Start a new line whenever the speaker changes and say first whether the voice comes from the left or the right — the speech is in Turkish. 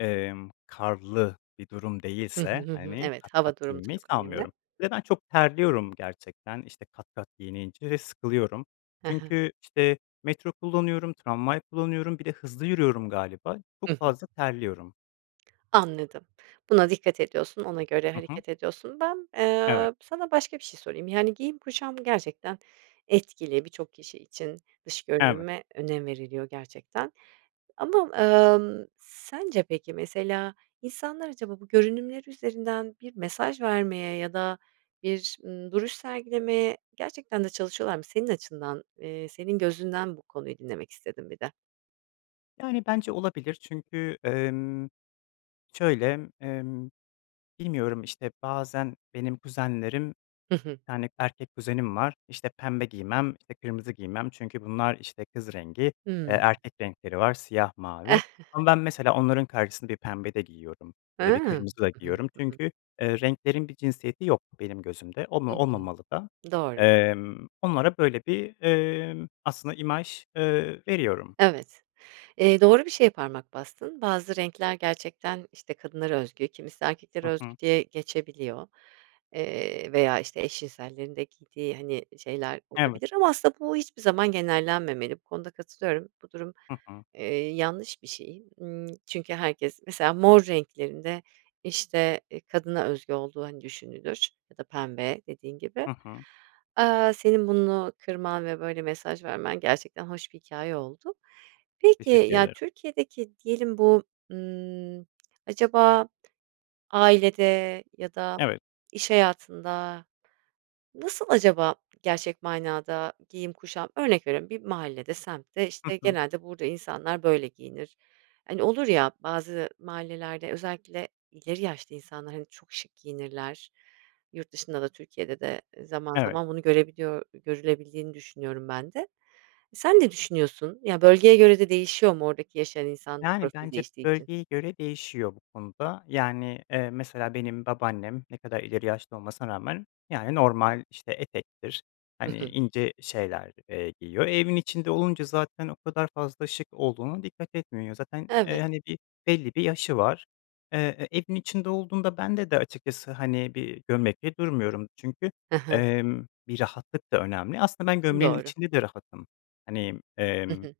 left: Emm, karlı bir durum
right: Hı hı,
left: değilse,
right: hı hı.
left: hani,
right: Evet,
left: kat kat
right: hava durumu da
left: giyinmeyi
right: çok önemli.
left: sanmıyorum. Ve ben çok terliyorum gerçekten, işte, kat kat giyinince ve sıkılıyorum.
right: Hı hı.
left: Çünkü, işte, metro kullanıyorum, tramvay kullanıyorum, bir de hızlı yürüyorum galiba, çok
right: Hı hı.
left: fazla terliyorum.
right: Anladım. Buna dikkat ediyorsun, ona göre
left: Hı hı.
right: hareket ediyorsun. Ben,
left: Evet.
right: eee, sana başka bir şey sorayım. Yani, giyim kuşam gerçekten etkili birçok kişi için. Dış
left: Evet.
right: görünüme önem veriliyor gerçekten. Ama, ımm, sence, peki, mesela, insanlar acaba bu görünümleri üzerinden bir mesaj vermeye ya da bir, ımm, duruş sergilemeye gerçekten de çalışıyorlar mı? Senin açından, eee, senin gözünden bu konuyu dinlemek istedim bir de.
left: Yani, bence olabilir. Çünkü, emm, şöyle, emm, bilmiyorum, işte, bazen benim kuzenlerim,
right: Hı hı.
left: 2 tane erkek kuzenim var. İşte, "Pembe giymem." İşte, "Kırmızı giymem." Çünkü bunlar, işte, kız rengi. Eee,
right: Hıı.
left: erkek renkleri var, siyah, mavi. Ama ben, mesela, onların karşısında bir pembe de giyiyorum ya da bir
right: Hıı.
left: kırmızı da
right: Hı hı,
left: giyiyorum.
right: hı hı.
left: Çünkü, eee, renklerin bir cinsiyeti yok benim gözümde. Olma
right: Hı hı,
left: olmamalı da.
right: doğru.
left: Emm, onlara böyle bir, eee, aslında imaj, eee, veriyorum.
right: Evet, eee, doğru bir şeye parmak bastın. Bazı renkler gerçekten, işte, kadınlara özgü, kimisi erkeklere
left: Hı
right: özgü
left: hı.
right: diye geçebiliyor. Eee, veya, işte, eş cinsellerin de giydiği, hani, şeyler
left: Evet.
right: olabilir ama aslında bu hiçbir zaman genellenmemeli. Bu konuda katılıyorum. Bu durum,
left: Hı hı.
right: eee, yanlış bir şey. Imm, çünkü herkes mesela, mor renklerin de, işte, eee, kadına özgü olduğu, hani, düşünülür ya da pembe dediğin gibi.
left: Hı hı.
right: Aaa, senin bunu kırman ve böyle mesaj vermen gerçekten hoş bir hikâye oldu. Peki,
left: Teşekkür
right: ya,
left: ederim.
right: Türkiye'deki diyelim, bu, ımm, acaba ailede ya da
left: Evet.
right: iş hayatında nasıl acaba gerçek manada giyim kuşam? Örnek veriyorum, bir mahallede, semtte,
left: Hı
right: işte,
left: hı.
right: genelde burada insanlar böyle giyinir. Hani, olur ya, bazı mahallelerde özellikle ileri yaşta insanlar, hani, çok şık giyinirler. Yurt dışında da, Türkiye'de de zaman
left: Evet.
right: zaman bunu görebiliyor görülebildiğini düşünüyorum ben de. Sen ne düşünüyorsun? Ya, bölgeye göre de değişiyor mu oradaki yaşayan insan
left: Yani,
right: profili
left: bence
right: değiştiği için?
left: bölgeye göre değişiyor bu konuda. Yani, eee, mesela, benim babaannem ne kadar ileri yaşta olmasına rağmen, yani, normal, işte, etektir,
right: Hı
left: hani,
right: hı.
left: ince şeyler, eee, giyiyor. E, evin içinde olunca zaten o kadar fazla şık olduğuna dikkat etmiyor. Zaten, eee,
right: Evet.
left: hani, bir belli bir yaşı var. Eee, evin içinde olduğunda bende de açıkçası, hani, bir gömlekle durmuyorum. Çünkü,
right: Hı hı.
left: emm, bir rahatlık da önemli. Aslında ben gömleğin
right: Doğru.
left: içinde de rahatım. Hani,
right: Hı
left: emm
right: hı.